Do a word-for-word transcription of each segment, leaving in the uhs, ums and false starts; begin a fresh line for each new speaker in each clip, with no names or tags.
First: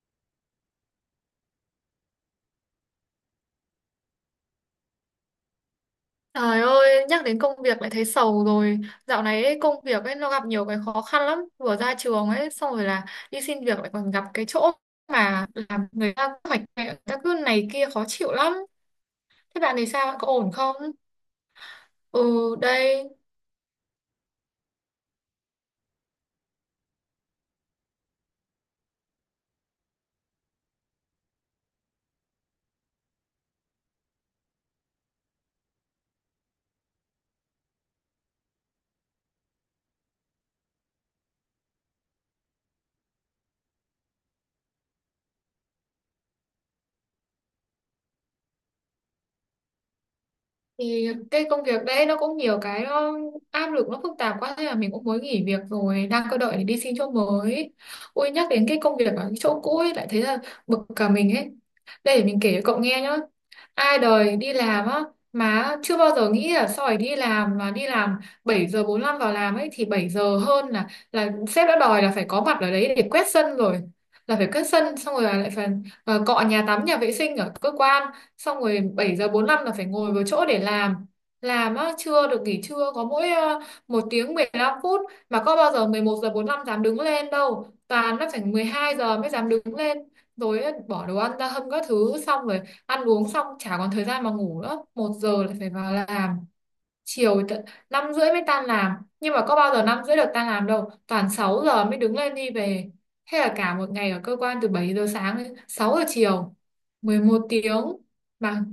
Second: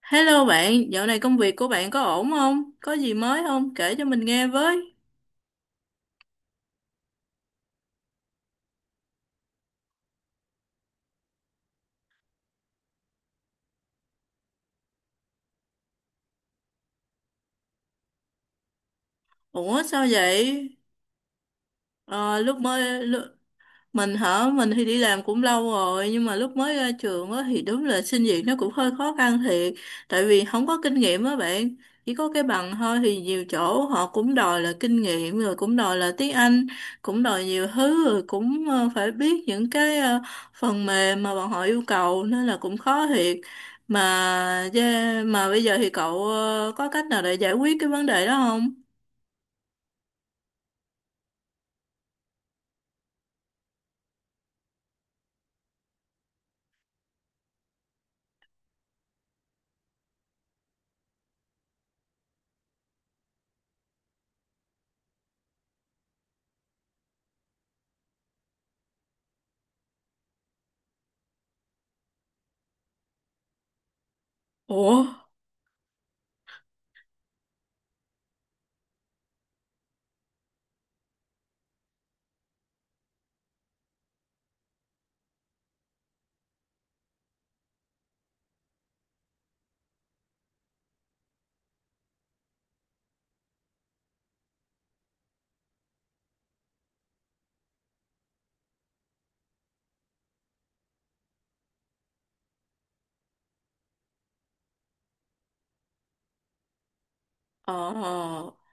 Hello bạn, dạo này công việc của bạn có ổn không? Có gì mới không? Kể cho mình nghe với.
Trời ơi, nhắc đến công việc lại thấy sầu rồi. Dạo này ấy, công việc ấy nó gặp nhiều cái khó khăn lắm. Vừa ra trường ấy, xong rồi là đi xin việc lại còn gặp cái chỗ mà làm người ta hoạch hoạch, người ta cứ này kia khó chịu lắm. Thế bạn
Ủa
thì
sao
sao? Bạn có ổn
vậy?
không? Ừ,
Ờ, lúc mới
đây.
lu- mình hả? Mình thì đi làm cũng lâu rồi nhưng mà lúc mới ra trường á thì đúng là xin việc nó cũng hơi khó khăn thiệt, tại vì không có kinh nghiệm á bạn. Chỉ có cái bằng thôi thì nhiều chỗ họ cũng đòi là kinh nghiệm, rồi cũng đòi là tiếng Anh, cũng đòi nhiều thứ, rồi cũng ờ, phải biết những cái ờ, phần mềm mà bọn họ yêu cầu, nên là cũng khó thiệt mà. Yeah, mà bây giờ thì cậu ờ, có cách nào để giải quyết cái vấn đề đó không?
Thì cái công việc đấy nó cũng nhiều cái, nó áp lực, nó phức tạp quá, thế là mình cũng mới nghỉ việc rồi, đang cơ đợi để đi xin chỗ mới. Ôi, nhắc đến cái công việc ở cái chỗ cũ ấy lại thấy là bực cả mình ấy. Đây, để mình kể cho cậu nghe nhá. Ai đời đi làm á mà chưa bao giờ nghĩ là sau này đi làm mà đi làm bảy giờ bốn lăm vào làm ấy, thì bảy giờ hơn là là sếp đã đòi là phải có mặt ở đấy để quét sân rồi, là phải quét sân
Ủa?
xong rồi là lại phải ờ, cọ nhà tắm nhà vệ sinh ở cơ quan, xong rồi bảy giờ bốn lăm là phải ngồi vào chỗ để làm. Làm á, chưa được nghỉ trưa, có mỗi ờ, một tiếng mười lăm phút, mà có bao giờ mười một giờ bốn lăm dám đứng lên đâu, toàn nó phải mười hai giờ mới dám đứng lên rồi á. Bỏ đồ ăn ra hâm các thứ, xong rồi ăn uống xong chả còn thời gian mà ngủ nữa, một giờ lại phải vào làm. Chiều tận năm rưỡi mới tan làm, nhưng mà có bao giờ năm rưỡi được tan làm đâu, toàn sáu giờ mới đứng lên đi về. Thế là cả một ngày ở cơ quan từ bảy giờ sáng đến sáu giờ chiều, mười một
Ờ.
tiếng mà.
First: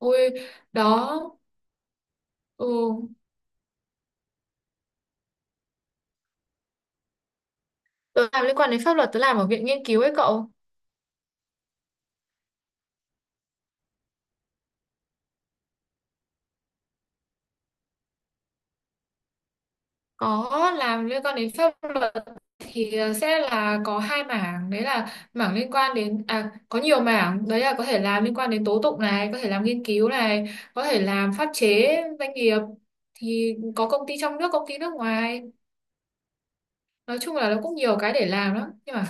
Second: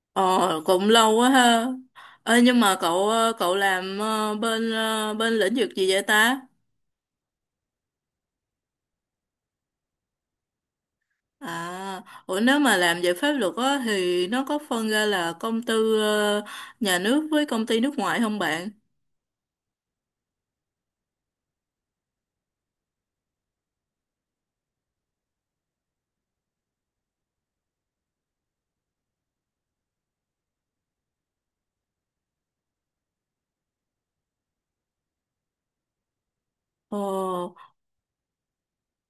Ôi,
Ờ, cũng
đó,
lâu quá ha. Ê, nhưng mà
ừ.
cậu ờ, cậu làm ờ, bên ờ, bên lĩnh vực gì vậy ta?
Tớ làm liên quan đến pháp luật, tớ làm ở viện nghiên cứu ấy cậu.
À, ủa nếu mà làm về pháp luật á thì nó có phân ra là công tư ờ, nhà nước với công ty nước ngoài không bạn?
Có, làm liên quan đến pháp luật thì ờ, sẽ là có hai mảng, đấy là mảng liên quan đến, à, có nhiều mảng, đấy là có thể làm liên quan đến tố tụng này, có thể làm nghiên cứu này, có thể làm pháp chế doanh nghiệp, thì có công ty trong nước, công ty nước ngoài.
Ồ,
Nói chung là nó cũng nhiều cái để làm lắm. Nhưng mà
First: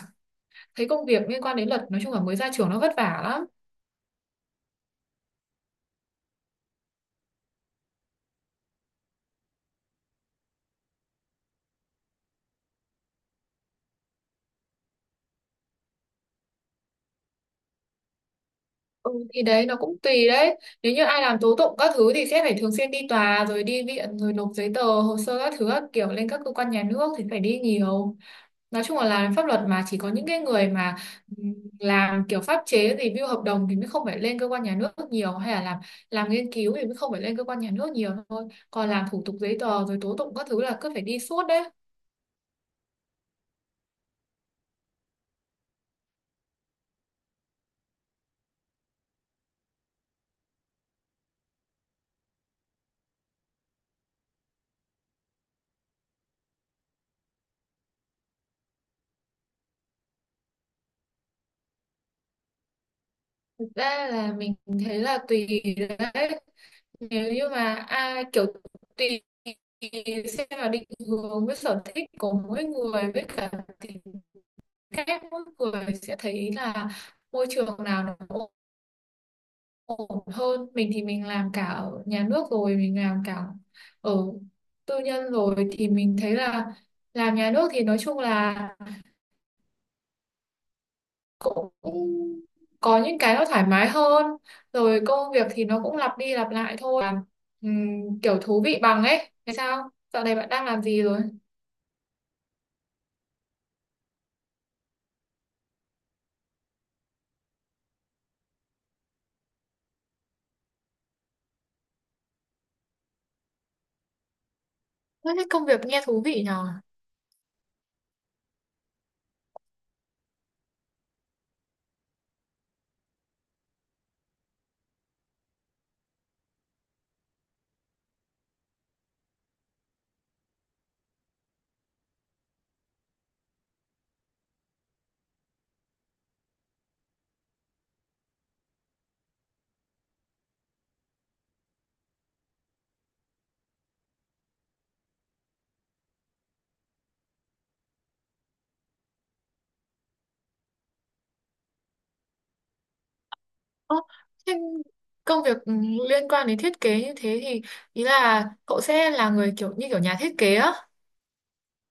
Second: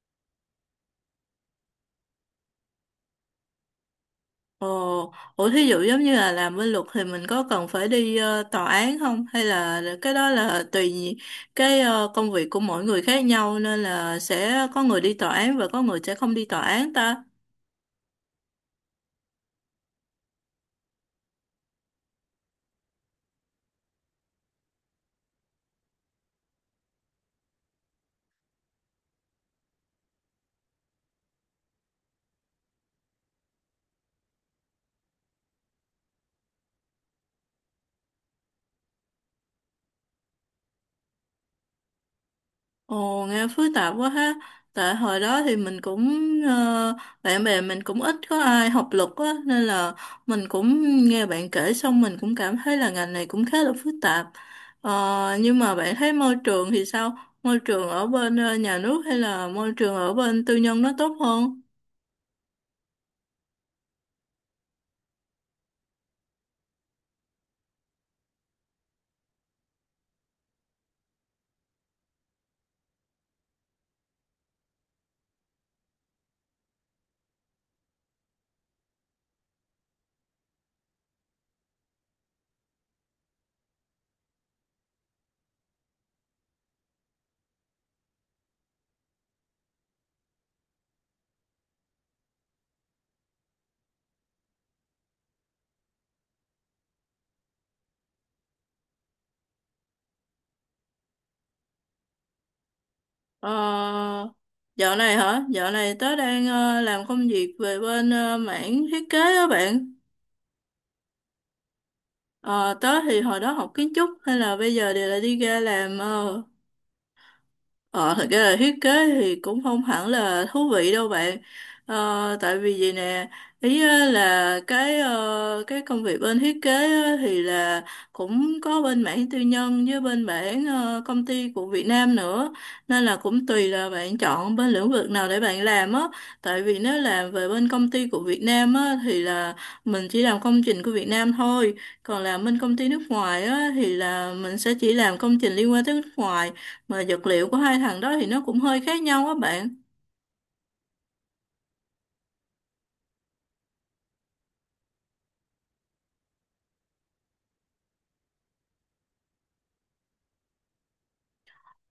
thấy công việc liên quan đến luật, nói chung là mới ra trường nó vất vả lắm.
ồ, ủa thí dụ giống như là làm bên luật thì mình có cần phải đi ờ, tòa án không? Hay là cái đó là tùy cái ờ, công việc của mỗi người khác nhau, nên là sẽ có người đi tòa án và có người sẽ không đi tòa án ta?
Ừ, thì đấy nó cũng tùy đấy. Nếu như ai làm tố tụng các thứ thì sẽ phải thường xuyên đi tòa rồi đi viện rồi nộp giấy tờ hồ sơ các thứ các kiểu lên các cơ quan nhà nước, thì phải đi nhiều. Nói chung là làm pháp luật mà chỉ có những cái người mà ừm, làm kiểu pháp chế review hợp đồng thì mới không phải lên cơ quan nhà nước nhiều, hay là làm làm nghiên cứu thì mới không phải lên cơ quan nhà nước nhiều thôi. Còn làm thủ tục giấy tờ rồi tố tụng các thứ là cứ phải đi suốt đấy.
Ồ, nghe phức tạp quá ha. Tại hồi đó thì mình cũng ờ, bạn bè mình cũng ít có ai học luật á, nên là mình cũng nghe bạn kể xong mình cũng cảm thấy là ngành này cũng khá là phức tạp. Ờ, nhưng mà bạn thấy môi trường thì sao? Môi trường ở bên ờ, nhà nước hay là môi trường ở bên tư nhân nó tốt hơn?
Ra là mình thấy là tùy đấy, nếu như mà ai kiểu, tùy xem là định hướng với sở thích của mỗi người, với cả tính cách mỗi người sẽ thấy là môi trường nào nó ổn ổn hơn. Mình thì mình làm cả ở nhà nước rồi mình làm cả ở tư nhân rồi, thì mình thấy là làm nhà nước thì nói chung là cũng có những cái nó thoải mái hơn, rồi công việc thì nó cũng lặp đi lặp lại thôi. Làm, ừm, kiểu thú vị bằng ấy. Thế sao dạo này bạn đang làm gì rồi?
Ờ, dạo này hả? Dạo này tớ đang ờ, làm công việc về bên ờ, mảng thiết kế á bạn. Ờ, tớ thì hồi đó học kiến trúc hay là bây giờ đều là
Ơ,
đi
thế
ra
công việc
làm
nghe thú
ờ,
vị nhờ.
Ờ, thật ra là thiết kế thì cũng không hẳn là thú vị đâu bạn. Ờ, tại vì vậy nè, ý á là cái ờ, cái công việc bên thiết kế á thì là cũng có bên mảng tư nhân với bên mảng ờ, công ty của Việt Nam nữa. Nên là cũng tùy là bạn chọn bên lĩnh vực nào để bạn làm á. Tại vì nếu làm về bên công ty của Việt Nam á thì là mình chỉ làm công trình của Việt Nam thôi. Còn làm bên công ty nước ngoài á thì là mình sẽ chỉ làm công trình liên quan tới nước ngoài, mà vật liệu của hai thằng đó thì nó cũng hơi khác nhau á bạn.
Ơ, thế công việc ừm, liên quan đến thiết kế như thế thì ý là cậu sẽ là người kiểu như kiểu nhà thiết kế á.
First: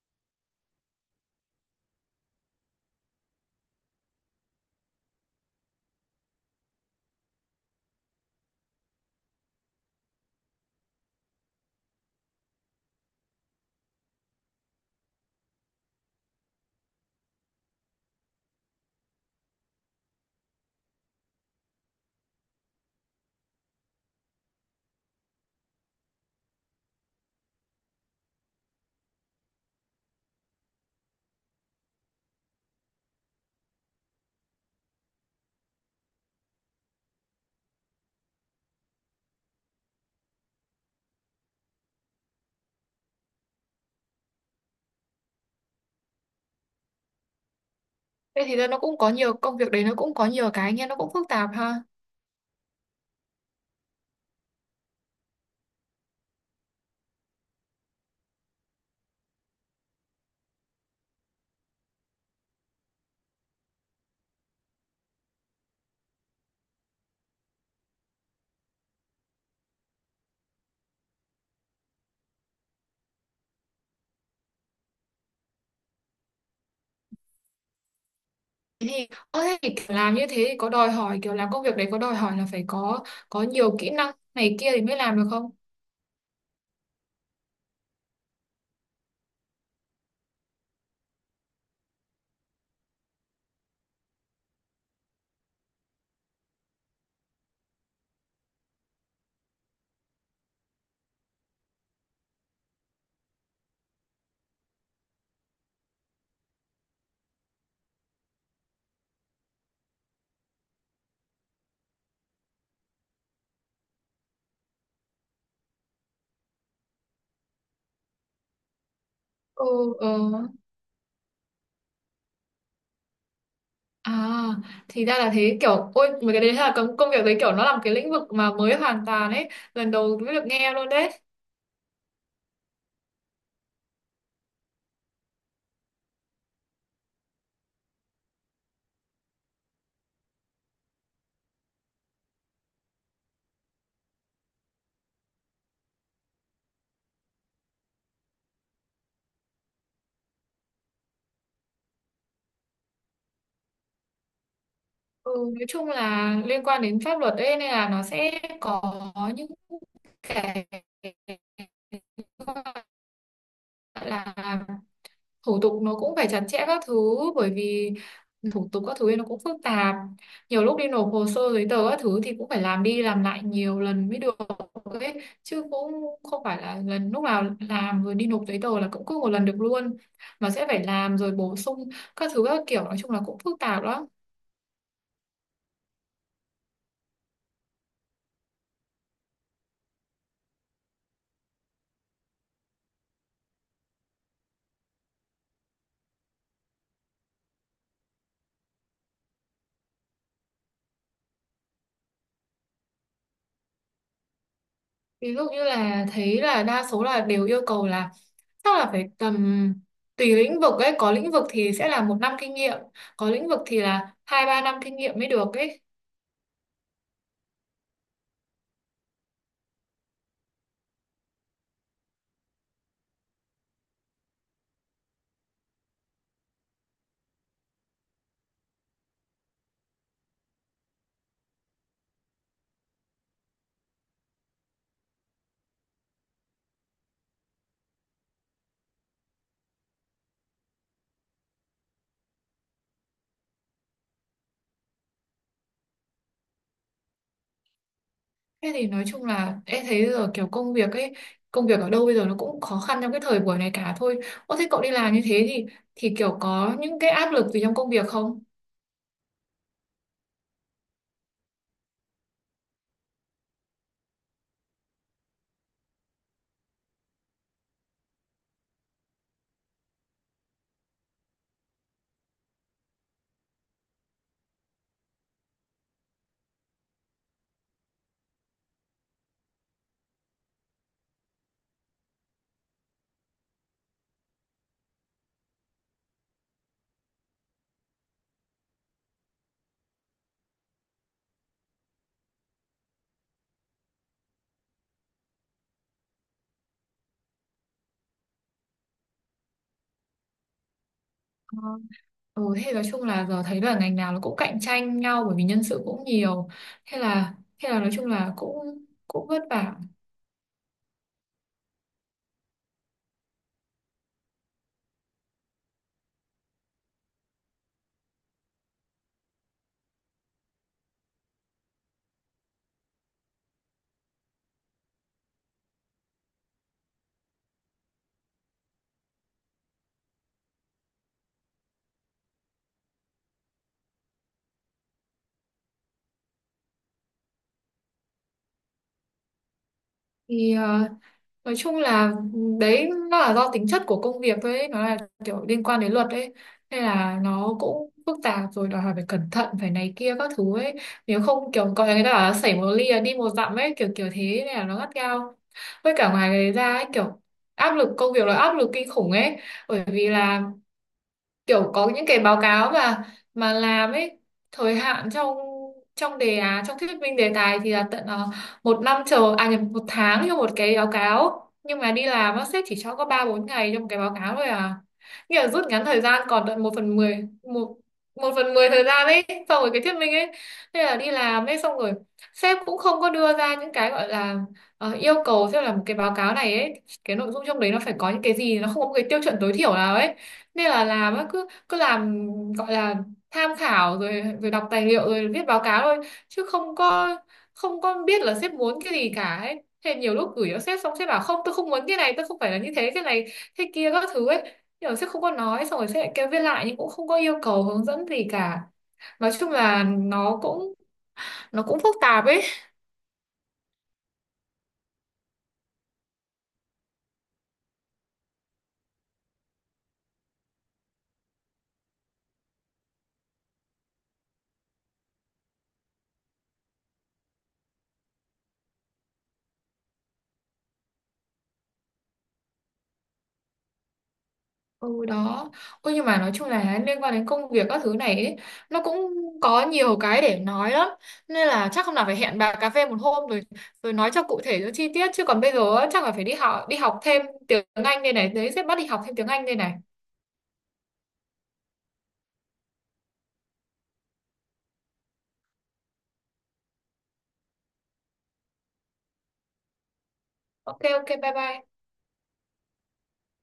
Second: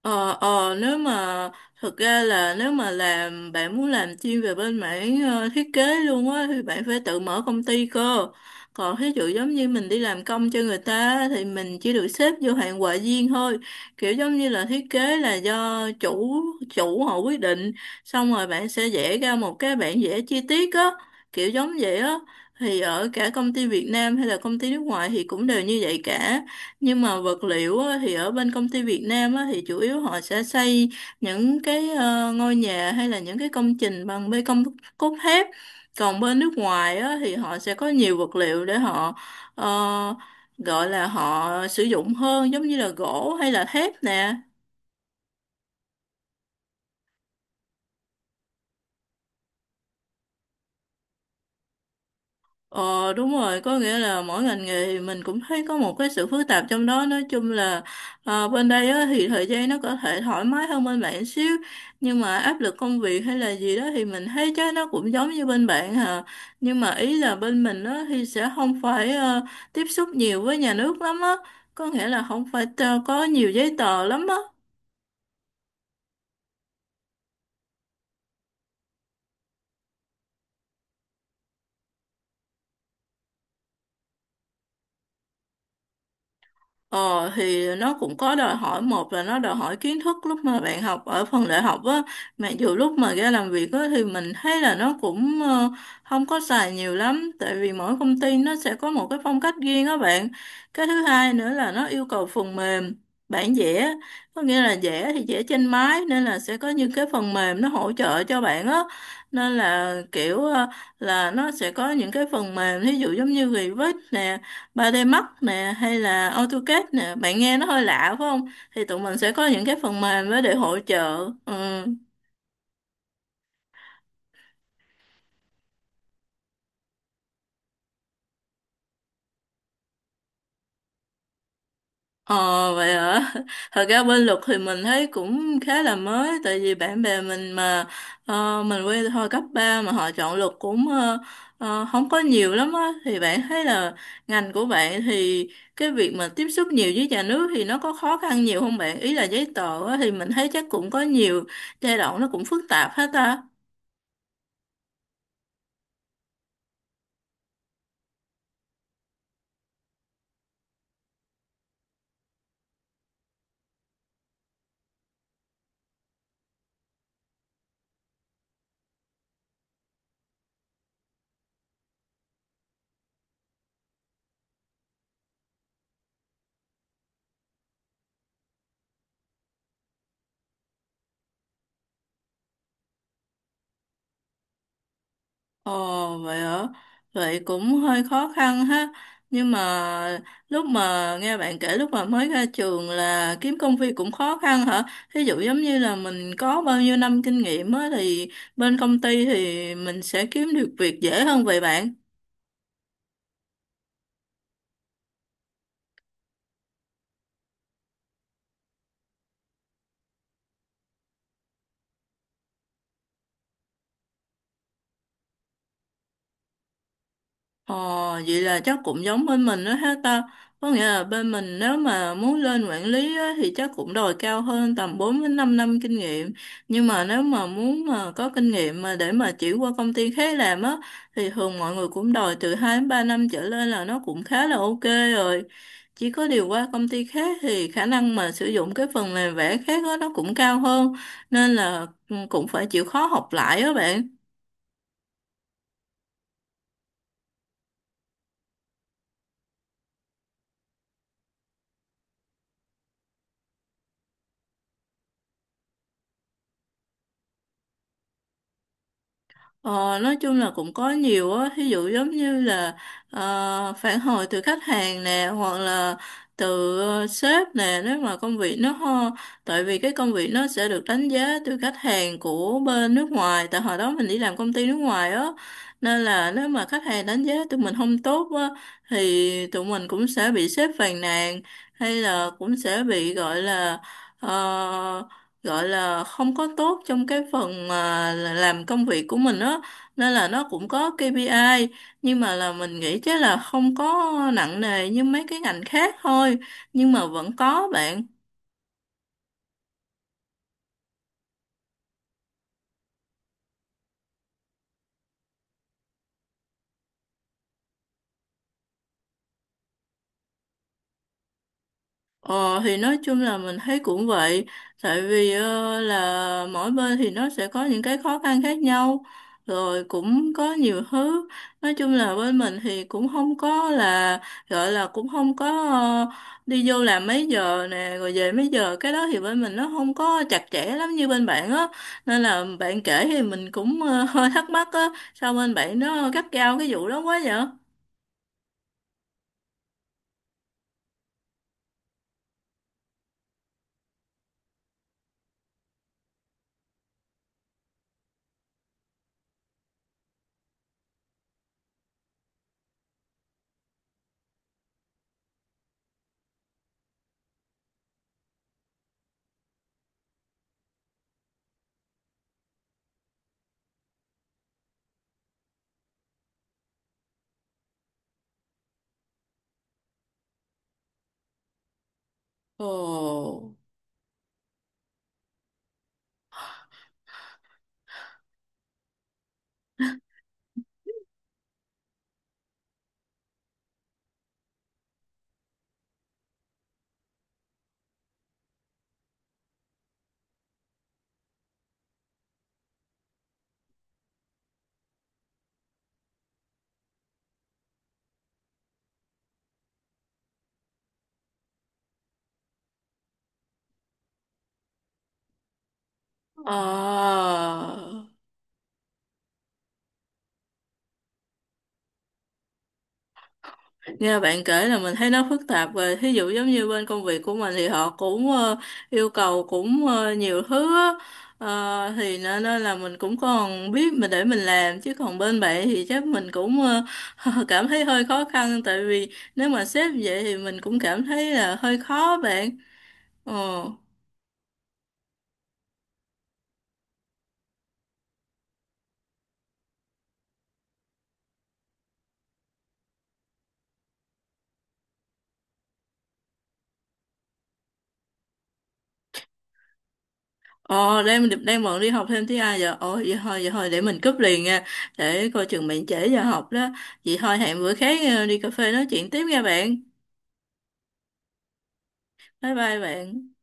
ờ ờ Nếu mà thực ra là nếu mà làm, bạn muốn làm chuyên về bên mảng ờ, thiết kế luôn á thì bạn phải tự mở công ty cơ. Còn thí dụ giống như mình đi làm công cho người ta á, thì mình chỉ được xếp vô hạng họa viên thôi, kiểu giống như là thiết kế là do chủ chủ họ quyết định, xong rồi bạn sẽ vẽ ra một cái bản vẽ chi tiết á, kiểu giống vậy á. Thì ở cả công ty Việt Nam hay là công ty nước ngoài thì cũng đều như vậy cả, nhưng mà vật liệu á, thì ở bên công ty Việt Nam á, thì chủ yếu họ sẽ xây những cái ờ, ngôi nhà hay là những cái công trình bằng bê tông cốt thép. Còn bên nước ngoài á, thì họ sẽ có nhiều vật liệu để họ ờ, gọi là họ sử dụng hơn, giống như là gỗ hay là thép nè.
Thế thì nó cũng có nhiều công việc đấy, nó cũng có nhiều cái nghe nó cũng phức tạp ha.
Ờ đúng rồi, có nghĩa là mỗi ngành nghề thì mình cũng thấy có một cái sự phức tạp trong đó. Nói chung là ờ, bên đây á, thì thời gian nó có thể thoải mái hơn bên bạn xíu. Nhưng mà áp lực công việc hay là gì đó thì mình thấy chắc nó cũng giống như bên bạn hà. Nhưng mà ý là bên mình á, thì sẽ không phải ờ, tiếp xúc nhiều với nhà nước lắm á. Có nghĩa là không phải ờ, có nhiều giấy tờ lắm á.
Thế thì ơ thế thì kiểu làm như thế thì có đòi hỏi, kiểu làm công việc đấy có đòi hỏi là phải có có nhiều kỹ năng này kia thì mới làm được không?
Ờ thì nó cũng có đòi hỏi, một là nó đòi hỏi kiến thức lúc mà bạn học ở phần đại học á, mặc dù lúc mà ra làm việc á thì mình thấy là nó cũng ờ, không có xài nhiều lắm, tại vì mỗi công ty nó sẽ có một cái phong cách riêng á bạn. Cái thứ hai nữa là nó yêu cầu phần mềm bản vẽ, có nghĩa là vẽ thì vẽ trên máy, nên là sẽ có những cái phần mềm nó hỗ trợ cho bạn á. Nên là kiểu ờ, là nó sẽ có những cái phần mềm, ví dụ giống như Revit nè, Ba d Max nè hay là AutoCAD nè, bạn nghe nó hơi lạ phải không? Thì tụi mình sẽ có những cái
Ừ.
phần
Ờ.
mềm đó để hỗ trợ. Ừ.
À, thì ra là thế, kiểu ôi mấy cái đấy là công công việc đấy, kiểu nó là một cái lĩnh vực mà mới hoàn toàn ấy, lần đầu mới được nghe luôn đấy.
Ờ vậy hả? Thật ra bên luật thì mình thấy cũng khá là mới, tại vì bạn bè mình mà ờ, mình quen hồi cấp ba mà họ chọn luật cũng ờ, ờ, không có nhiều lắm á. Thì bạn thấy là ngành của bạn thì cái việc mà tiếp xúc nhiều với nhà nước thì nó có khó khăn nhiều không bạn? Ý là giấy tờ á, thì mình thấy chắc cũng có nhiều giai đoạn nó cũng phức tạp hết ta.
Ừ, nói chung là liên quan đến pháp luật ấy, nên là nó sẽ có những cái gọi là thủ tục, nó cũng phải chặt chẽ các thứ. Bởi vì ừ, thủ tục các thứ ấy nó cũng phức tạp, nhiều lúc đi nộp hồ sơ giấy tờ các thứ thì cũng phải làm đi làm lại nhiều lần mới được ấy, chứ cũng không phải là lần lúc nào làm rồi đi nộp giấy tờ là cũng cứ một lần được luôn, mà sẽ phải làm rồi bổ sung các thứ các kiểu, nói chung là cũng phức tạp đó.
Ồ vậy hả? Vậy cũng hơi khó khăn ha. Nhưng mà lúc mà nghe bạn kể lúc mà mới ra trường là kiếm công việc cũng khó khăn hả? Ví dụ giống như là mình có bao nhiêu năm kinh nghiệm á thì bên công ty thì mình sẽ kiếm được việc dễ hơn vậy bạn.
Ví dụ như là thấy là đa số là đều yêu cầu là chắc là phải tầm, tùy lĩnh vực ấy, có lĩnh vực thì sẽ là một năm kinh nghiệm, có lĩnh vực thì là hai ba năm kinh nghiệm mới được ấy.
Ờ, vậy là chắc cũng giống bên mình đó ha ta. Có nghĩa là bên mình nếu mà muốn lên quản lý á, thì chắc cũng đòi cao hơn tầm bốn đến 5 năm kinh nghiệm. Nhưng mà nếu mà muốn mà có kinh nghiệm mà để mà chuyển qua công ty khác làm á thì thường mọi người cũng đòi từ hai đến ba năm trở lên là nó cũng khá là ok rồi. Chỉ có điều qua công ty khác thì khả năng mà sử dụng cái phần mềm vẽ khác á nó cũng cao hơn, nên là ừ, cũng phải chịu khó học lại đó bạn.
Thế thì nói chung là em thấy giờ kiểu công việc ấy, công việc ở đâu bây giờ nó cũng khó khăn trong cái thời buổi này cả thôi. Ô thế cậu đi làm như thế thì thì kiểu có những cái áp lực gì trong công việc không?
Ờ, nói chung là cũng có nhiều á, ví dụ giống như là ờ, phản hồi từ khách hàng nè, hoặc là từ ờ, sếp nè, nếu mà công việc nó ho, tại vì cái công việc nó sẽ được đánh giá từ khách hàng của bên nước ngoài, tại hồi đó mình đi làm công ty nước ngoài á, nên là nếu mà khách hàng đánh giá tụi mình không tốt á, thì tụi mình cũng sẽ bị sếp phàn nàn, hay là cũng sẽ bị gọi là ờ, gọi là không có tốt trong cái phần mà là làm công việc của mình á, nên là nó cũng có ca pê i. Nhưng mà là mình nghĩ chắc là không có nặng nề như mấy cái ngành khác thôi, nhưng mà vẫn có bạn.
Ừ, thế nói chung là giờ thấy là ngành nào nó cũng cạnh tranh nhau bởi vì nhân sự cũng nhiều. Thế là thế là nói chung là cũng cũng vất vả.
Ờ thì nói chung là mình thấy cũng vậy, tại vì ờ, là mỗi bên thì nó sẽ có những cái khó khăn khác nhau, rồi cũng có nhiều thứ. Nói chung là bên mình thì cũng không có là gọi là cũng không có ờ, đi vô làm mấy giờ nè rồi về mấy giờ, cái đó thì bên mình nó không có chặt chẽ lắm như bên bạn á. Nên là bạn kể thì mình cũng ờ, hơi thắc mắc á, sao bên bạn nó gắt gao cái vụ đó quá vậy?
Thì nói chung là đấy nó là do tính chất của công việc thôi ấy. Nó là kiểu liên quan đến luật ấy, nên là nó cũng phức tạp, rồi đòi hỏi phải cẩn thận phải này kia các thứ ấy. Nếu không, kiểu có người ta bảo là xảy một ly là đi một dặm ấy, kiểu kiểu thế, nên là nó gắt gao. Với cả ngoài cái ra ấy, kiểu áp lực công việc là áp lực kinh khủng ấy. Bởi vì là kiểu có những cái báo cáo mà mà làm ấy, thời hạn trong trong đề án, trong thuyết minh đề tài thì là tận ờ, một năm, chờ, à nhầm, một tháng cho một cái báo cáo, nhưng mà đi làm á sếp
Ồ.
chỉ cho có ba bốn ngày trong cái báo cáo thôi à, nghĩa là rút ngắn thời gian còn tận một phần mười, một một phần mười thời gian ấy. Xong rồi cái thuyết minh ấy, thế là đi làm ấy xong rồi sếp cũng không có đưa ra những cái gọi là ờ, yêu cầu, xem là một cái báo cáo này ấy, cái nội dung trong đấy nó phải có những cái gì, nó không có một cái tiêu chuẩn tối thiểu nào ấy. Nên là làm á cứ cứ làm, gọi là tham khảo rồi rồi đọc tài liệu rồi viết báo cáo thôi, chứ không có không có biết là sếp muốn cái gì cả ấy. Thế nhiều lúc gửi cho sếp xong, sếp bảo không, tôi không muốn cái này, tôi không phải là như thế, cái này thế kia các thứ ấy, nhưng mà sếp không có nói, xong rồi sếp lại kêu viết
Ờ.
lại nhưng cũng không có yêu cầu hướng dẫn gì cả. Nói chung là nó cũng nó cũng phức tạp ấy.
Nghe bạn kể là mình thấy nó phức tạp, về thí dụ giống như bên công việc của mình thì họ cũng ờ, yêu cầu cũng ờ, nhiều thứ á. Ờ, thì nên nên là mình cũng còn biết mình để mình làm, chứ còn bên bạn thì chắc mình cũng ờ, cảm thấy hơi khó khăn, tại vì nếu mà sếp vậy thì mình cũng cảm thấy là hơi khó bạn. Ờ.
Ừ đó. Ôi nhưng mà nói chung là liên quan đến công việc các thứ này ấy, nó cũng có nhiều cái để nói lắm. Nên là chắc hôm nào phải hẹn bà cà phê một hôm, rồi rồi nói cho cụ thể cho chi tiết. Chứ còn bây giờ á, chắc là phải đi học đi học thêm tiếng Anh đây này. Đấy sẽ bắt đi học thêm tiếng Anh đây này.
Ờ, đang đang bận đi học thêm tiếng Anh giờ. Ồ, vậy thôi, vậy thôi, để mình cúp liền nha. Để coi chừng bạn trễ giờ học đó. Vậy thôi, hẹn bữa khác ờ, đi cà phê nói chuyện tiếp nha bạn.
Ok ok, bye bye.
Bye bye bạn.